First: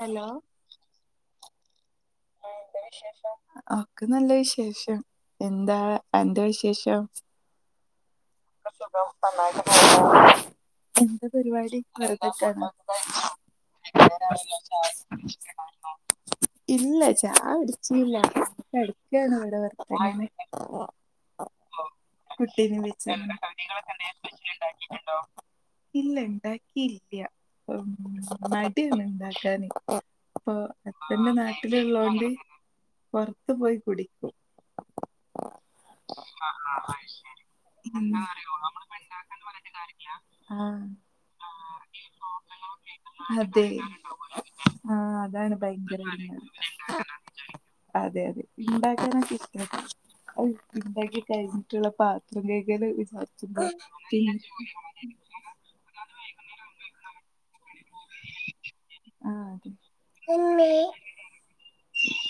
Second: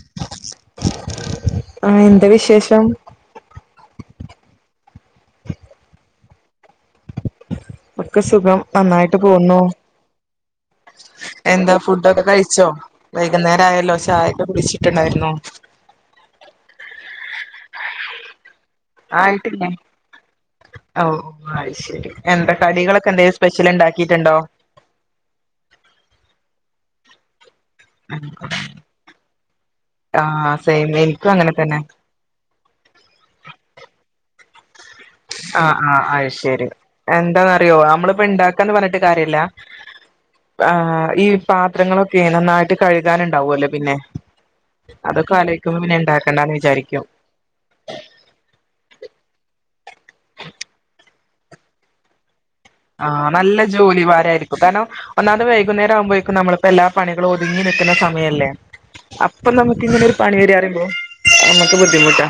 Hello ആഹ് എന്താ വിശേഷം ഒക്കെ നല്ല വിശേഷം എന്താ അന്റെ വിശേഷം ഇവിടെ സുഖം നന്നായിട്ട് പോകുന്നു എന്ത എന്താ പരിപാടി ഫുഡൊക്കെ വെറുതെ കഴിച്ചോ ഇരിക്കണോ വൈകുന്നേരം ആയല്ലോ ചായൊക്കെ കുടിച്ചിട്ടുണ്ടായിരുന്നോ ഇല്ല ചായ കുടിച്ചില്ല കടക്കാണ് ഇവടെ ആയിട്ടില്ല വെറ്തെ ഇങ്ങനെ ഓ അത് ശരി എന്താ കുട്ടീനെ വേ കടികളൊക്കെ എന്തേലും സ്പെഷ്യൽ ഉണ്ടാക്കിയിട്ടുണ്ടോ ഇല്ല ഇണ്ടാക്കിയില്ല ഉം മടിയാണ് ഉണ്ടാക്കാൻ ആ അപ്പൊ സെയിം എനിക്കും ഹസ്ബൻഡ് അങ്ങനെ തന്നെ നാട്ടിലുള്ളോണ്ട് പൊറത്തു പോയി കുടിക്കും ആഹ് ആഹ് അയ്ശരി എന്താന്നറിയോ എന്താന്ന് അമ്മളിപ്പോ ഇണ്ടാക്കന്ന് പറഞ്ഞിട്ട് കാര്യല്ല ആഹ് ഈ പാത്രങ്ങളൊ ക്കെ നന്നായിട്ട് അതെ കഴുകാനുണ്ടാവല്ലോ പിന്നെ ആഹ് അതൊക്കെ അതാണ് ആലോയ്ക്കുമ്പോ പിന്നെ ഭയങ്കര എടങ്ങേറ് ഇണ്ടാക്കണ്ടാന്ന് വിചാരിക്കും അതെ അതെ ഇണ്ടാക്കാൻ [unintelligible] ഇണ്ടാക്കി കഴിഞ്ഞിട്ടുള്ള പാത്രം കഴ് ആഹ് നല്ല ജോലി ഭാരായിരിക്കും കാരണം ഒന്നാമത് വൈ കുന്നേരാകുമ്പോഴേക്കും നമ്മള്പ്പോ എല്ലാ പണികളും ഒതുങ്ങി നിക്കുന്ന സമ മയല്ലേ ആഹ് അപ്പൊ അതെ നമുക്ക് ഇങ്ങനൊരു പണിവെരാറിയുമ്പോ നമുക്ക് ബുദ്ധിമുട്ടാ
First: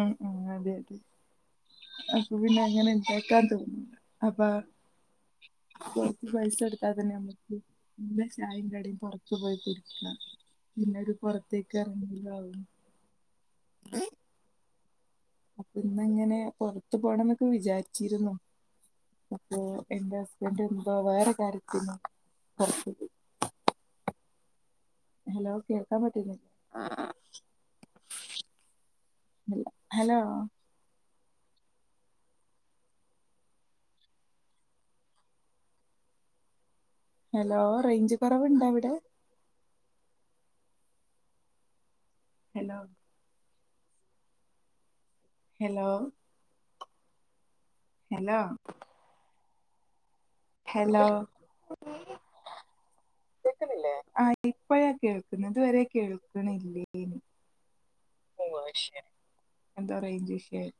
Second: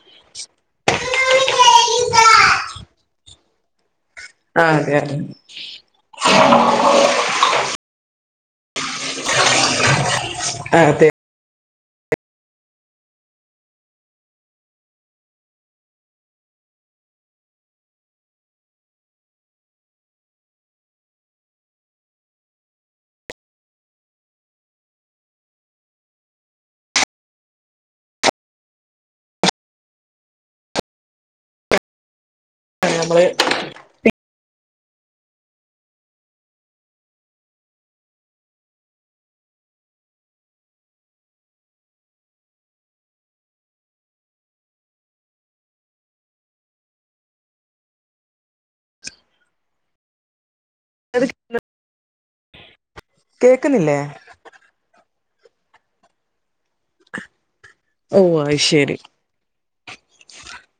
ഉം ഉം അതെയതെ അപ്പപ്പിന്നെ അങ്ങനെണ്ടാക്കാൻ തോന്നുല്ല അപ്പൊ ആഹ് അതെ അതെ കൊറച്ച് പൈസ കൊടുത്താതന്നെമ്മക്ക് പിന്നെ ചായയും കടിയും പുറത്തു പോയി കുടിക്ക അതെ പിന്നൊരു പുറത്തേക്ക് ഇറങ്ങുലാവും [inaudible] അപ്പൊ ഇന്ന്ങ്ങനെ പുറത്ത് പോണന്നൊക്കെ വിചാരിച്ചിരുന്നു അപ്പൊ എന്റെ ഹസ്ബെന്റെന്തോ വേറെ കാര്യത്തിന് പൊറത്ത് പോയി ഹലോ കേൾക്കാൻ പറ്റീനോ ഹലോ ആഹ് ഞമ്മള് ഹലോ റേയ്ഞ്ച് കൊറവ്ണ്ടോ അവിടെ? ഹലോ ഹലോ ഹെലോ ഹെലോ കേക്ക്ണില്ലേ കേക്കുന്നില്ലേ ആഹ് ഇപ്പഴാ കേൾക്ക്ന്നേ ഇതുവരെ കേൾക്ക്ണ്‌ല്ലേനി ഓഹ് അത് ശെരി എന്തോ റെയ്ഞ്ചിഷ്യൂ ആയി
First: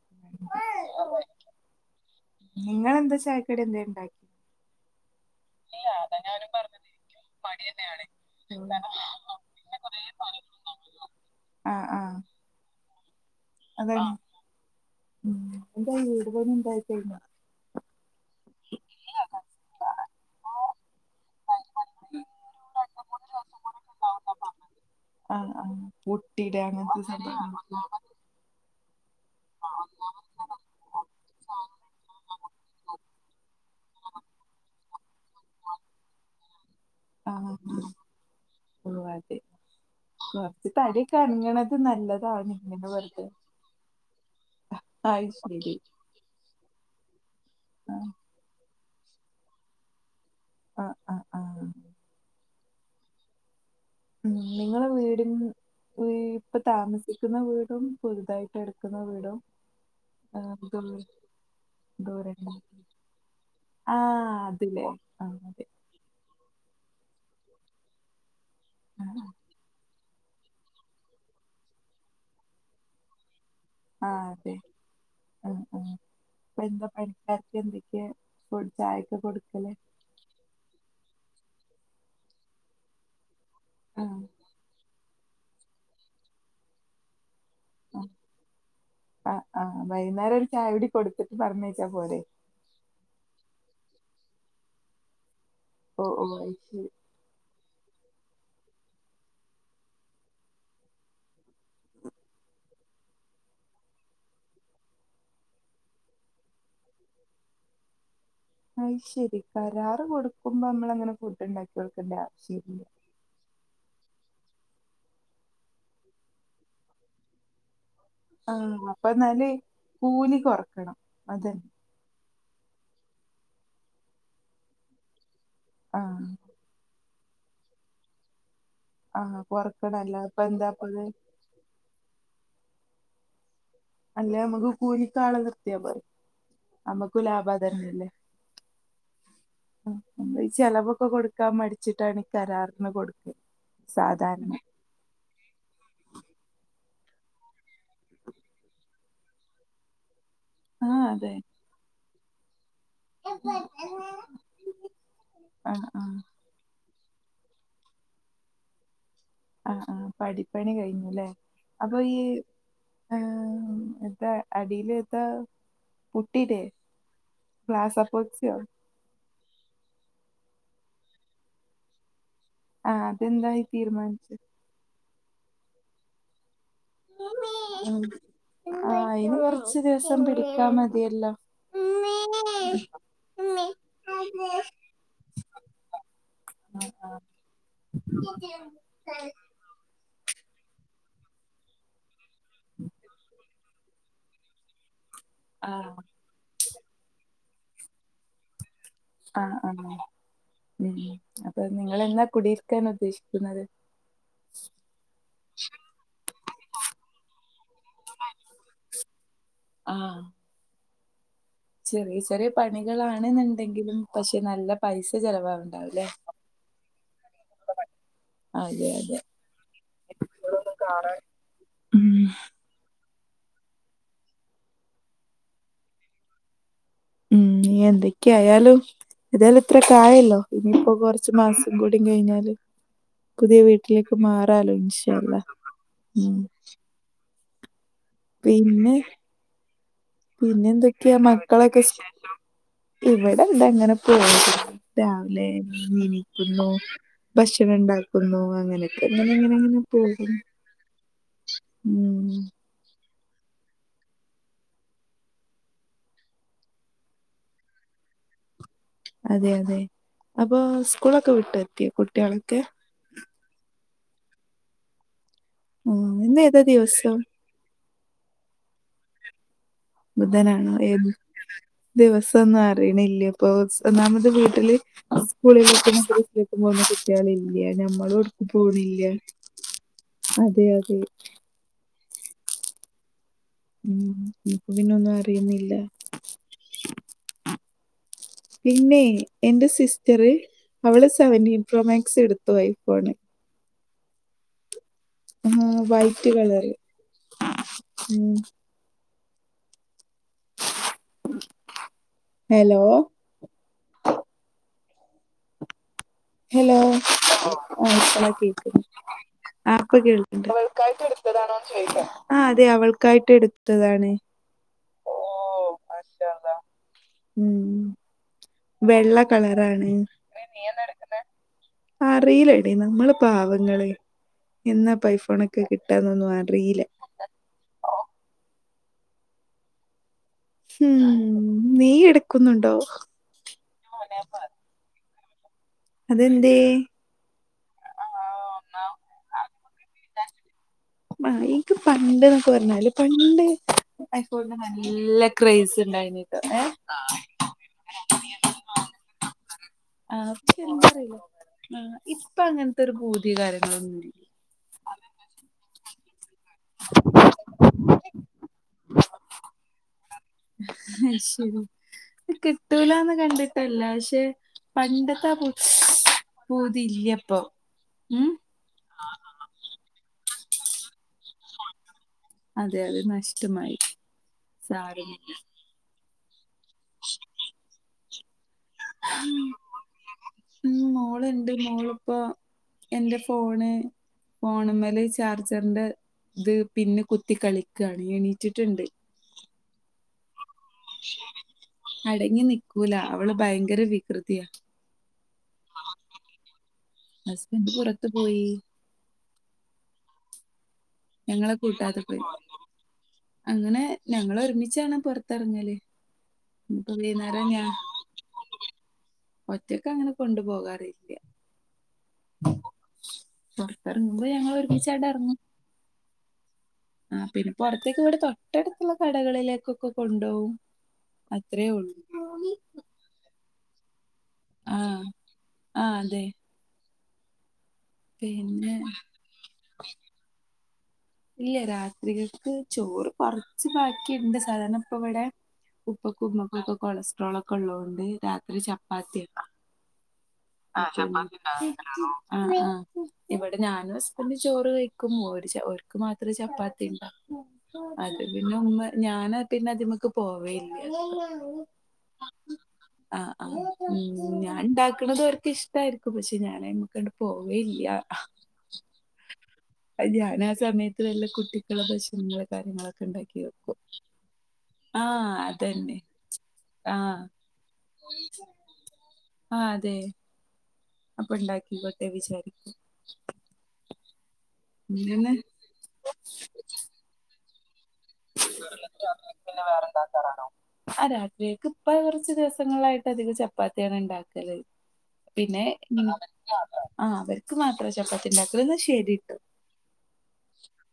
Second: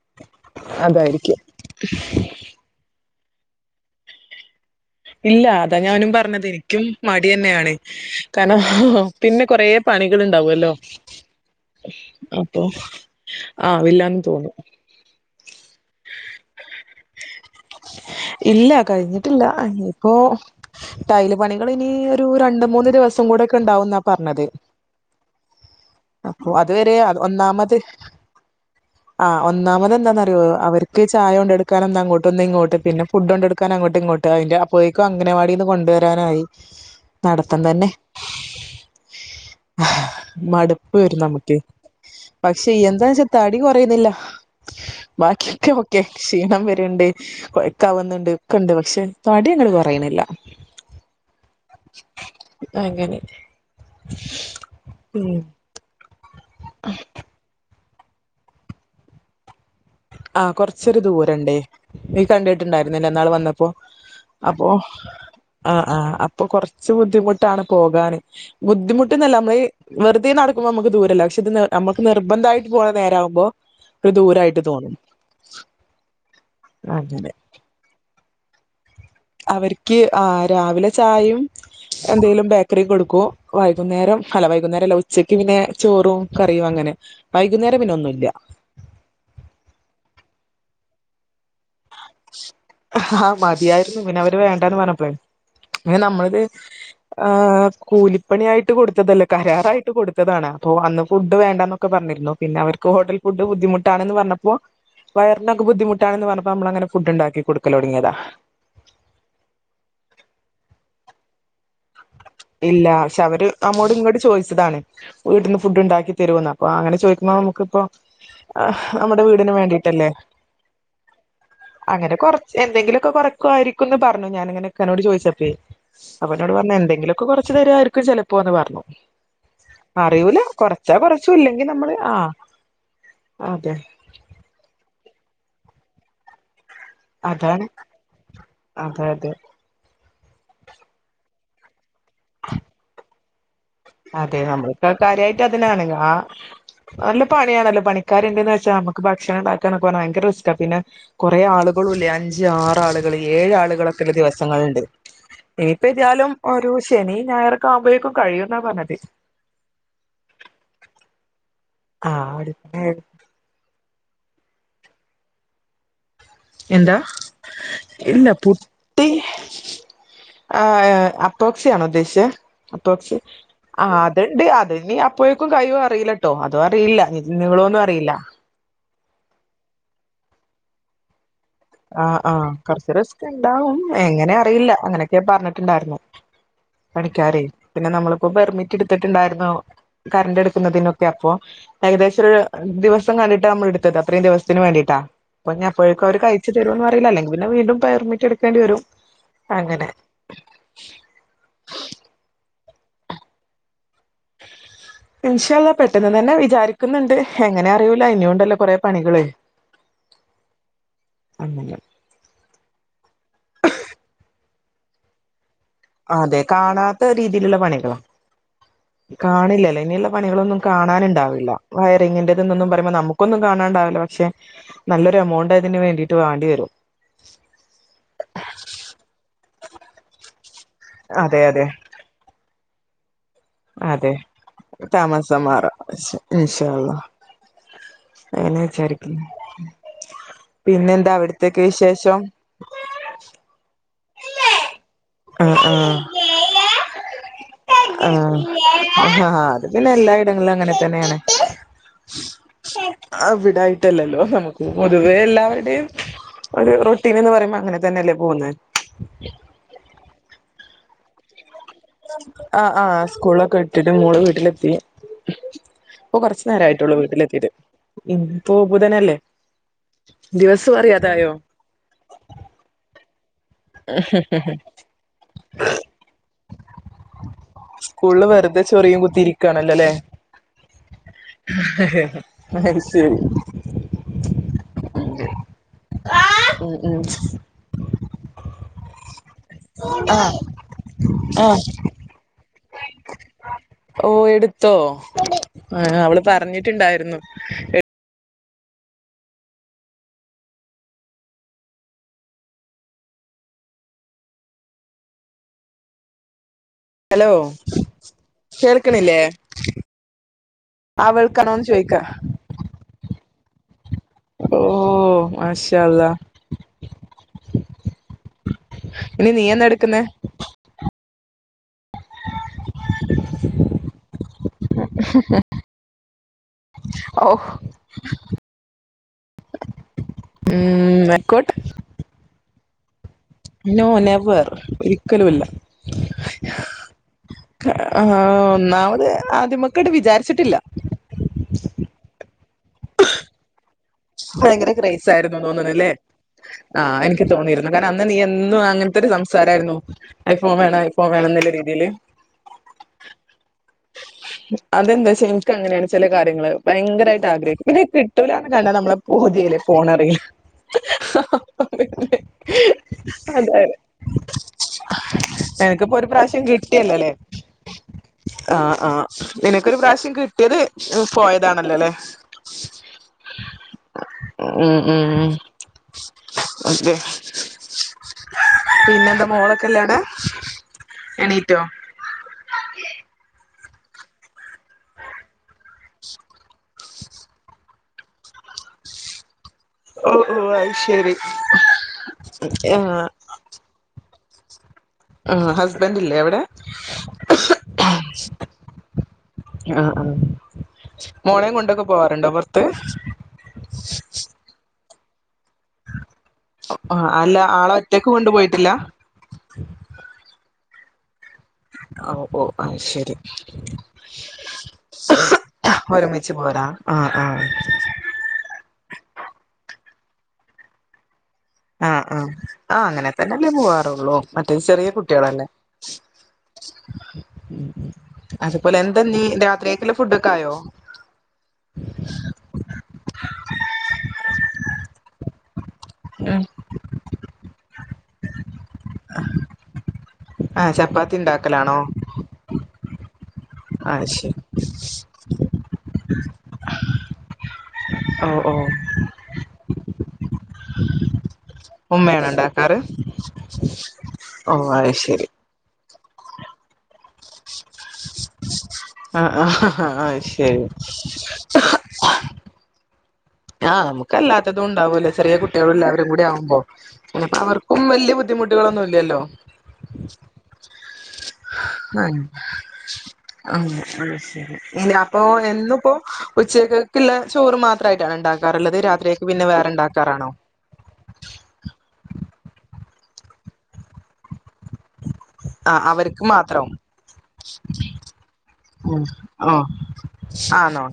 അതായിരിക്കും ഇങ്ങെളെന്താ ചായക്കടി എന്തേ ഇണ്ടാ ഇല്ല അതാ ഞാനും പറഞ്ഞത് ഇക്ക്യും മടിന്നെയാണ് കാരണം പിന്നെ കൊറെ പണികള്ണ്ടാവൊല്ലോ ആ ആ അപ്പൊ അതാണ് ആവില്ലാന്ന് തോന്നും ഉം എന്തായി വീട് പണി എന്തായി കയിഞ്ഞോ? ഇല്ല കഴിഞ്ഞിട്ടില്ല ആഹ് ഇഞ്ഞ്പ്പോ ടൈല് പണികള് ഇനി ഒരു രണ്ട് മൂന്ന് ദിവസം കൂടെക്കെ ഇണ്ടാവുന്നാ പറഞ്ഞത് ആ ആ അപ്പൊ പൊട്ടിയിട അതുവരെ അങ്ങനത്തെ അത് സംഭവം ഒന്നാമത് ആഹ് ഒന്നാമത് എന്താന്നറ്യോ അവര്ക്ക് ചായ കൊണ്ടോട്ക്കാനൊന്നങ്ങോ ട്ടൊന്നിങ്ങോട്ട് പിന്നെ ഫുഡ്ണ്ടൊട്ക്കാന് അങ്ങോട്ട് ഇങ്ങോട്ടും അയിന്റെ അപ്പോഴേക്കും അംഗനവാടിന്ന് കൊണ്ട് വരാനായി നടത്തം തന്നെ ഓഹ് അതെ കൊറച്ച് മട്പ്പ് തടിയൊക്കെ വരും നമുക്കെ അനങ്ങണത് നല്ലതാണ് പക്ഷെ ഇങ്ങനെ എന്താന്നെച്ചാ വെറുതെ തടി കൊറയ്ന്നില്ല അത് ശരി. ബാക്ക്യോക്കെ ഒക്കെ ക്ഷീണം വര്ണ്ട് ആഹ് കൊഴക്കാവ്ന്ന്ണ്ട് ഒക്കണ്ട് പക്ഷെ തടി അങ്ങട്ട് കൊറയ്ണില്ല ആഹ് ആഹ് ആഹ് അങ്ങനെ ഉം നിങ്ങളെ വീട്ൻ ഉം വീ ഇപ്പ താമസി ക്ക്ന്ന വീടും പുതുതായിട്ട് എട്ക്ക്ന്ന വീടും ആഹ് കൊറച്ചൊരു ദൂരണ്ടെ നീ ദൂരണ്ടോ? കണ്ടിട്ട്ണ്ടായിരുന്നില്ലേ ഇന്നാള് വന്നപ്പോ ആഹ് അപ്പോ അതിലേ അതെ ആഹ് ആഹ് അപ്പൊ കൊറച്ച് ബുദ്ധിമുട്ടാണ് പോകാന് ആഹ് ബുദ്ധിമുട്ട്ന്നല്ല നമ്മള് വെറ്തെ നടക്കുമ്പോ നമ്മക്ക് ദൂരല്ല പക്ഷെ ഇത് നമ്മക്ക് നിർബന്ധായിട്ട് പോണ നേരാവുമ്പോ ആഹ് അതെ ദൂരായിട്ട് തോന്നും ആഹ് ആഹ് ഇപ്പ എന്താ അങ്ങനെ പണിക്കാര്ക്ക് എന്തേക്കെ ഫു ചായക്ക് കൊട്ക്കല് അവര്ക്ക് ആഹ് രാവിലെ ചായയും എന്തേങ്കിലും ബേക്കറിം കൊട്ക്കും വൈകുന്നേരം ആഹ് അല്ല വൈകുന്നേരല്ല ഉ ച്ചക്ക് പിന്നെ ചോറും കറിയും അങ്ങനെ വൈകുന്നേരം പിന്നെ ആഹ് ഒന്നുല്ല ആഹ് ആഹ് വൈന്നേരം ഒരു ചായൂടിം കൊട്ത്തിട്ട് പറഞ്ഞേച്ചാ പോരെ ആഹ് മതിയായിരുന്നു പിന്നവര് വേണ്ടാന്ന് പറഞ്ഞപ്പളെ പിന്നെ ഓഹ് ഓഹ് നമ്മളത് അത് ശരി. ആഹ് കൂലിപ്പണിയായിട്ട് കൊട്ത്തതല്ല കരാറായിട്ട് കൊട്ത്തതാണ് അപ്പൊ അന്ന് ഫുഡ് വേണ്ടാന്നൊ ക്കെ പറഞ്ഞിരുന്നു പിന്നെ അവർക്ക് ഹോട്ടൽ ഫുഡ് ബുദ്ധിമുട്ടാണെന്ന് പറഞ്ഞപ്പോ വയറിനൊക്കെ ബുദ്ധിമുട്ടണെന്ന് പറഞ്ഞപ്പോ നമ്മള അങ്ങനെ ഫുഡ്ണ്ടാക്കി കൊട്ക്കലൊടങ്ങിയതാ അത് ശെരി കരാറ് കൊട്ക്കുമ്പോ നമ്മള അങ്ങനെ ഫുഡ്ണ്ടാക്കി കൊട്ക്കേണ്ട ആവശ്യല്ല ഇല്ല പക്ഷെ അവര് നമ്മോട് ഇങ്ങട്ട് ചോയിച്ചതാണ് വീട്ട്ന്ന് ഫുഡ് ഇണ്ടാക്കി തരോന്ന് അപ്പോ അങ്ങനെ ചോയിക്കുമ്പോ നമുക്ക്പ്പോ ആഹ് അപ്പ എന്നാല് കൂലി കൊറക്കണം അതന്നെ അങ്ങനെ കൊറ എന്തേങ്കിലൊക്കെ കൊറക്കുവായിരിക്കുന്ന് പറഞ്ഞു ഞാനിങ്ങനെ ഇക്കാനോട് ചോയിച്ചപ്പേ ആഹ് അവര് പറഞ്ഞ് എന്തെങ്കിലൊക്കെ കൊറച്ച് തരായിരിക്കും ചെലപ്പോന്ന് പറഞ്ഞു ആഹ് കൊറക്കണം അല്ലാതെ അറിയൂല ഇപ്പ കൊറച്ചാ എന്താപ്പത് കൊറച്ച് ക്കും ഇല്ലെങ്കി നമ്മള് ആഹ് അതെ അല്ലെ നമ്മക്ക് കൂലിക്കാളെ നിർത്തിയാ പോരെ നമ്മക്കും ലാഭ അതാണ് അതെന്നെല്ലേ അതെ അതെ നമ്മള് ഈ ചെലവൊക്കെ കൊടുക്കാൻ മടിച്ചിട്ടാണ് കരാറിന് കൊടുക്ക അതെ നമ്മൾക്ക് കാര്യയിട്ട് അതിനാണ് ആ നല്ല പണിയാണല്ലോ പണിക്കാരണ്ടന്ന് വച്ചാ നമുക്ക് ഭക്ഷണം ഉണ്ടാക്കനൊക്ക ഭയങ്ക റിസ്ക് - പിന്നെ ആഹ് അതെ കൊറേ ആളുകളല്ലേ അഞ്ച് ആറ് ആളുകൾ ഏഴ് ആളുകളൊക്കെ ള്ള ദിവസങ്ങളുണ്ട് ആഹ് ആഹ് ഇനിപ്പെതിയാലും ഓരോ ശനി ഞായൊക്കെ ആവുമ്പഴേക്കും കഴിയുംന്നാ പറഞ്ഞത് ആഹാ ആഹാ പ്പൊ പടിപ്പണി കഴിഞ്ഞുല്ലേ അപ്പൊ ആ ഈ അടുത്ത ഏ എന്താ അടിൽ എത്താ പുട്ടിടെ എന്താ പ്ലാസ്പൊക്‌സിയോ ഈ അപ്പോക്സിയണ ഉദ്ദേശിചേ ആഹ് അപ്പോക്സി അതെന്തായി ആ തീരുമാനിച്ചെ അതണ്ട് അ ഇനി അപ്പോഴേക്കും കഴിയും അറിയില്ലട്ടോ അതും അറിയില്ല നീ ളൊന്നും അറിയില്ല ആഹ ഇനി കൊറച്ച് ദിവസം പിടിക്കാ മതിയല്ലോ ആഹ് ആഹാ കുറച്ച് റിസ്ക് ഉണ്ടാവും എങ്ങനെ അറിയില്ല അങ്ങനെയൊക്കെ പറഞ്ഞിട്ടുണ്ടായിരുന്നു ആഹ് പണിക്കാരേ പിന്നെ നമ്മളിപ്പോ പെർമിറ്റ് എടുത്തിട്ടുണ്ടായിരുന്നു കറണ്ട് എടുക്കുന്നതിനൊക്കെ അപ്പൊ ഏകദേശം ഒരു ദിവസം കണ്ടിട്ടാണ് നമ്മൾ എടുത്തത് അത്രയും ദിവസത്തിന് വേണ്ടിട്ടാ അപ്പ ആഹ് ഞപ്പോഴക്കും അവ കഴിച്ചു തരുംന്ന് അറിയില്ല അല്ലെങ്ക പിന്നെ വീണ്ടും പെർമിറ്റ് എടുക്കേണ്ട വരും ആഹാ അങ്ങനെ ആഹാ ഉം അപ്പൊ നിങ്ങളെന്ന കുടിയിരിക്കാൻ ഉദ്ദേശിക്കുന്നത് ഇൻഷ അള്ളാ പെട്ടെന്ന് തന്നെ വിചാരിക്കുന്നുണ്ട് എങ്ങനെ അറിയൂല ഇനി ഉണ്ടല്ലോ കൊറെേ പണികള് ആഹാ അങ്ങനെ ചെറിയ ചെറിയ പണികളാണെന്നുണ്ടെങ്കിലും പക്ഷെ നല്ല പൈസ ചെലവാകണം അതെ കാണാത്ത രീതിയിലുള്ള പണികളാ അതെ അതെ കാണില്ലല്ലോ ഇനിയുള്ള പണികളൊന്നും കാണാൻണ്ടാവില്ല ഉം വയറിങ്ങിന്റെതന്നൊന്നും പറയ്മ്പോ നമുക്ക് പ്പോന്നും കാണാണ്ടാവില്ല പക്ഷെ നല്ലൊരു എമൗണ്ട് അതിന് വേണ്ടിയിട്ട് വേണ്ടി വരും ഉം എന്തൊക്കെയ ആയാലും ഏതായാലും ഇത്ര കായല്ലോ ഇനിയിപ്പോ കുറച്ച് അതെ അതെ മാസം കൂടി കഴിഞ്ഞാല് പുതിയ അതെ വീട്ടിലേക്ക് മാറാലോ ഇൻഷള്ളാ ഇന്ഷാ അല്ലാഹ് അങ്ങനെ വിചാരിക്കുന്നു പിന്നെന്താ പിന്നെന്തൊക്കെയാ അവിടത്തേക്ക് മക്കളൊക്കെ സ്കൂ വിശേഷം ഇവിടെ എന്താ അങ്ങനെ പോണ് രാവിലെ ആഹ് ആഹ് ഏണീക്കുന്നു ഭക്ഷണം ഉണ്ടാക്കുന്നു അങ്ങനെയൊക്കെ ആഹ് എങ്ങനെ ആഹ് എങ്ങനെ അത് അങ്ങനെ പിന്നെ പോകുന്നു എല്ലായിടങ്ങളിലും അങ്ങനെ തന്നെയാണ് ഉം അവിടായിട്ടല്ലല്ലോ നമുക്ക് പൊതുവേ എല്ലാവരുടെയും ഒരു റൊട്ടീൻ എന്ന് പറയ്മ്പോ അങ്ങനെ തന്നെയല്ലേ പോകുന്നേ അതെ അതെ അപ്പൊ സ്കൂളൊക്കെ വിട്ട എത്തി ആഹാ ആഹ് സ്കൂളൊക്കെ വിട്ടിട്ട് മോള് വീട്ടിലെത്തി ആ പ്പൊ ഇന്ന് കൊറച്ചു ഏതാ നേരം ആയിട്ടുള്ളൂ ദിവസം വീട്ടിലെത്തിട്ട ഇന്നിപ്പോ ബുധനല്ലേ ബുധനാണോ ദിവസം ഏത് അറിയാതായോ ദിവസംന്നും അറിയണില്ലേ അപ്പൊ ഒന്നാമത് വീട്ടില് സ്കൂളിലക്ക മദ്രസക്കും പോണിലേക്കും പോകുന്ന കുട്ടികള ഇല്ല്യ ഞമ്മൾ സ്കൂളില് എവ്ടുക്കും വെറുതെ ചൊറിയും പോണില്ല കുത്തിയിരിക്കാണല്ലോ അല്ലേ അതെ അതെ അത് ശരി ഉം അപ്പം പിന്നൊന്നും അറിയുന്നില്ല ആ അ അ പിന്നെ എന്റെ സിസ്റ്ററ് അവള് സെവന്റീൻ ആഹ് പ്രോ മാക്സ് എടുത്തു ഐഫോണ് ഓ എടുത്തോ ആ അവള് വൈറ്റ് കളറ് പറഞ്ഞിട്ടുണ്ടായിരുന്നു ഉം ഹലോ ഹലോ ഹലോ ആ ഇപ്പളാ കേക്ക്ണത് കേൾക്കണില്ലേ ആപ്പൊ കേൾക്ക്ണ്ട് അവൾക്കാണോന്ന് ചോയിക്കാ ആഹ് അതെ അവൾക്കായിട്ട് എടുത്തതാണ് ഓഹ് മാഷാ അള്ളാ ഉം വെള്ള ഇനി നീ എന്താ കളറാണ് എടുക്കുന്നേ നീ എന്താ എടുക്കുന്നെ അറിയിലെടീ നമ്മള്പാവങ്ങള് എന്നാപ്പ ഐഫോൺ ഒക്കെ കിട്ടാന്നൊന്നും അറിയില്ല ഔ ഉം ഉം അയ്ക്കോട്ടേ നീ എടുക്കുന്നുണ്ടോ നോ നെവർ ഒരിക്കലുല്ല അതെന്തേയ് ആ ഒന്നാമത് ആതിമ്മക്കട് വിചാരിച്ചിട്ടില്ല ആഹ് എനിക്ക് പണ്ട് എന്നൊക്കെ പറഞ്ഞാല് പണ്ട് ഐഫോണിന് ഭയങ്കര നല്ല ക്രൈസായിരുന്നു ക്രൈസ് തോന്നുണ്ല്ലേ ഇണ്ടായിനിട്ടോ ഏഹ് ആഹ് എനിക്ക് തോന്നിയിരുന്നു കാരണം അന്ന് നീ എന്നും അങ്ങനെ ത്തൊരു സംസാരായിരുന്നു ആഹ് ഐഫോൺ ഇപ്പ വേണം എന്താ ഐഫോൺ അറിയില്ല വേണം എന്നില്ല രീതിയില് ആഹ് ഇപ്പ അങ്ങനത്തെ ഒരു പൂതി കാര്യങ്ങളൊന്നുല്ല അതെന്താച്ച എനക്ക് അങ്ങനെയാണ് ചില കാര്യങ്ങള് ഭയങ്കരായിട്ട് ആഗ്രഹിക്കും പിന്നെ കിട്ടൂല കാരണം നമ്മള് കൊതിയല്ലേ ഫോണറിയി അഹ് ശരി കിട്ടൂലന്ന് അതെ കണ്ടിട്ടല്ല പക്ഷെ പണ്ടത്തെ ആ എനിക്കിപ്പോ ഒരു പ്രാവശ്യം പൂതി കിട്ടിയല്ലോല്ലേ ഇല്ലപ്പം ഉം ആഹ് ആഹ് നിനക്കൊരു പ്രാവശ്യം കിട്ടിയത് പോയതാണല്ലോല്ലെ അതെ അതെ നഷ്ടമായി ഉം ഉം സാരമില്ല അതെ പിന്നെ എന്താ മോളൊക്കെല്ല അടെ എണീറ്റോ അവളിപ്പൊ എന്റെ ഫോണ് ഫോണുമ്മല് ചാർജറിന്റെ ഇത് പിന്ന് കുത്തി കളിക്കണ് എണീറ്റിട്ടുണ്ട് ഓഹ് ഓ അത് ശരി അടങ്ങി നിക്കൂല ആഹ് അവള് ഭയങ്കര വികൃതിയാ ആഹ് ഹസ്ബൻറ് ഇല്ലേ അവിടെ ഹസ്ബൻഡ് പുറത്തു പോയി ആഹ് ആഹ് മോളെയും ഞങ്ങളെ കൊണ്ടൊക്കെ കൂട്ടാതെ പോയി പോവാറുണ്ടോ പൊറത്ത് അങ്ങനെ ഞങ്ങള് ഒരുമിച്ചാണ് പൊറത്തിറങ്ങല് ആഹ് അല്ല ആളെ ഒറ്റക്ക് കൊണ്ടു പോയിട്ടില്ല ഒറ്റക്കങ്ങനെ കൊണ്ടുപോകാറില്ല ഓഹ് ഓഹ് അഹ് ശരി പുറത്തിറങ്ങുമ്പോ ഞങ്ങൾ ഒരുമിച്ചായിട്ട് ഒരുമിച്ച്പോരാ ആഹ് പിന്നെ പൊറത്തേക്ക് ഇവിടെ തൊട്ടടുത്തുള്ള കടകളിലേക്കൊക്കെ കൊണ്ടോവും അത്രേ ഉള്ളൂ അത്ര തന്നെ പോവാറുള്ളൂ മറ്റേ ആ ചെറിയ കുട്ടികളല്ലെ ആ അതെ പിന്നെ അതേപോലെ എന്താ നീ രാത്രിയേക്കില്ലെ ഫുഡൊക്കെ ആയോ ഇല്ല രാത്രികക്ക് ചോറ് കുറച്ച് ബാക്കിയുണ്ട് സാധാരണ ഇപ്പ ഇവിടെ ഉപ്പക്കൂ ഉം ഉമ്മക്കൊക്കെ കൊളസ്ട്രോളൊക്കെള്ളോണ്ട് രാത്രി ചപ്പാത്തിയാ ആഹ് ചപ്പാത്തി ഉണ്ടാക്കലാണോ ചപ്പാത്തിണ്ടാക്കലാണോ? ആഹ് ആഹ് ഇവടെ ഞാനും ആഹ് ശരി അസ്ബന്ഡും ചോറ് കഴിക്കും ഓര് ച ഓര് ക്ക് മാത്രേ ചപ്പാത്തിണ്ടാക്കും അത് ഓ ഓ പിന്നെ ഉമ്മ ഞാന് പിന്നതിമ്മക്ക് പോവലില്ല്യ. ഉമ്മയാണോ ഉണ്ടാക്കാറ് ആഹ് ആഹ് ഓ അത് ശരി ഞാണ്ട്ക്കണതോര് ക്ക് ഇഷ്ടായിരിക്കും പക്ഷെ ഞാനയ്മക്കാണ്ട് പോവലില്ല്യ. ആഹ് ആഹ് അഹ് അത് ഞാനാ ശരി സമയത്ത് വല്ല കുട്ടി ക്ക്ള്ള ഭഷണങ്ങള് കാര്യങ്ങളൊക്കെണ്ടാക്ക്യോ? ആഹ് നമ്മക്കല്ലാത്തതും ഇണ്ടാവൂല്ലോ ചെറിയ കുട്ട്യേളും അതന്നെ എല്ലാവരും കൂടി ആവുമ്പോ. ആഹ് പിന്നപ്പ അവർക്കും വല്ല്യ ബുദ്ധിമുട്ട്കളൊന്നും ഇല്ല്യല്ലോ. ആഹ് അതെ അപ്പണ്ടാക്കിക്കോട്ടെ വിചാരിക്കും. ആഹ് ആഹ് ശെരി ഇനി അപ്പൊ ഇങ്ങനെ ഇന്നുപ്പോ ഉച്ചക്കേക്ക്ള്ള ചോറ് മാത്രാ ഇണ്ടാക്കാറ്ള്ളത്, രാത്രിയേക്ക് പിന്നെ വേറണ്ടാക്കറാണോ? ആഹ് രാത്രിയേക്ക് ഇപ്പ കൊറച്ച് ദിവസങ്ങളായിട്ട് അധികും ചപ്പാത്ത്യാണ് ഇണ്ടാക്കല്. പിന്നെ ആഹ് അവർക്ക് മാത്രം ആഹ് അവർക്ക് മാത്രാ ചപ്പത്തിണ്ടാക്കല് ന്നാ ശെരിട്ടോ. ആണോ.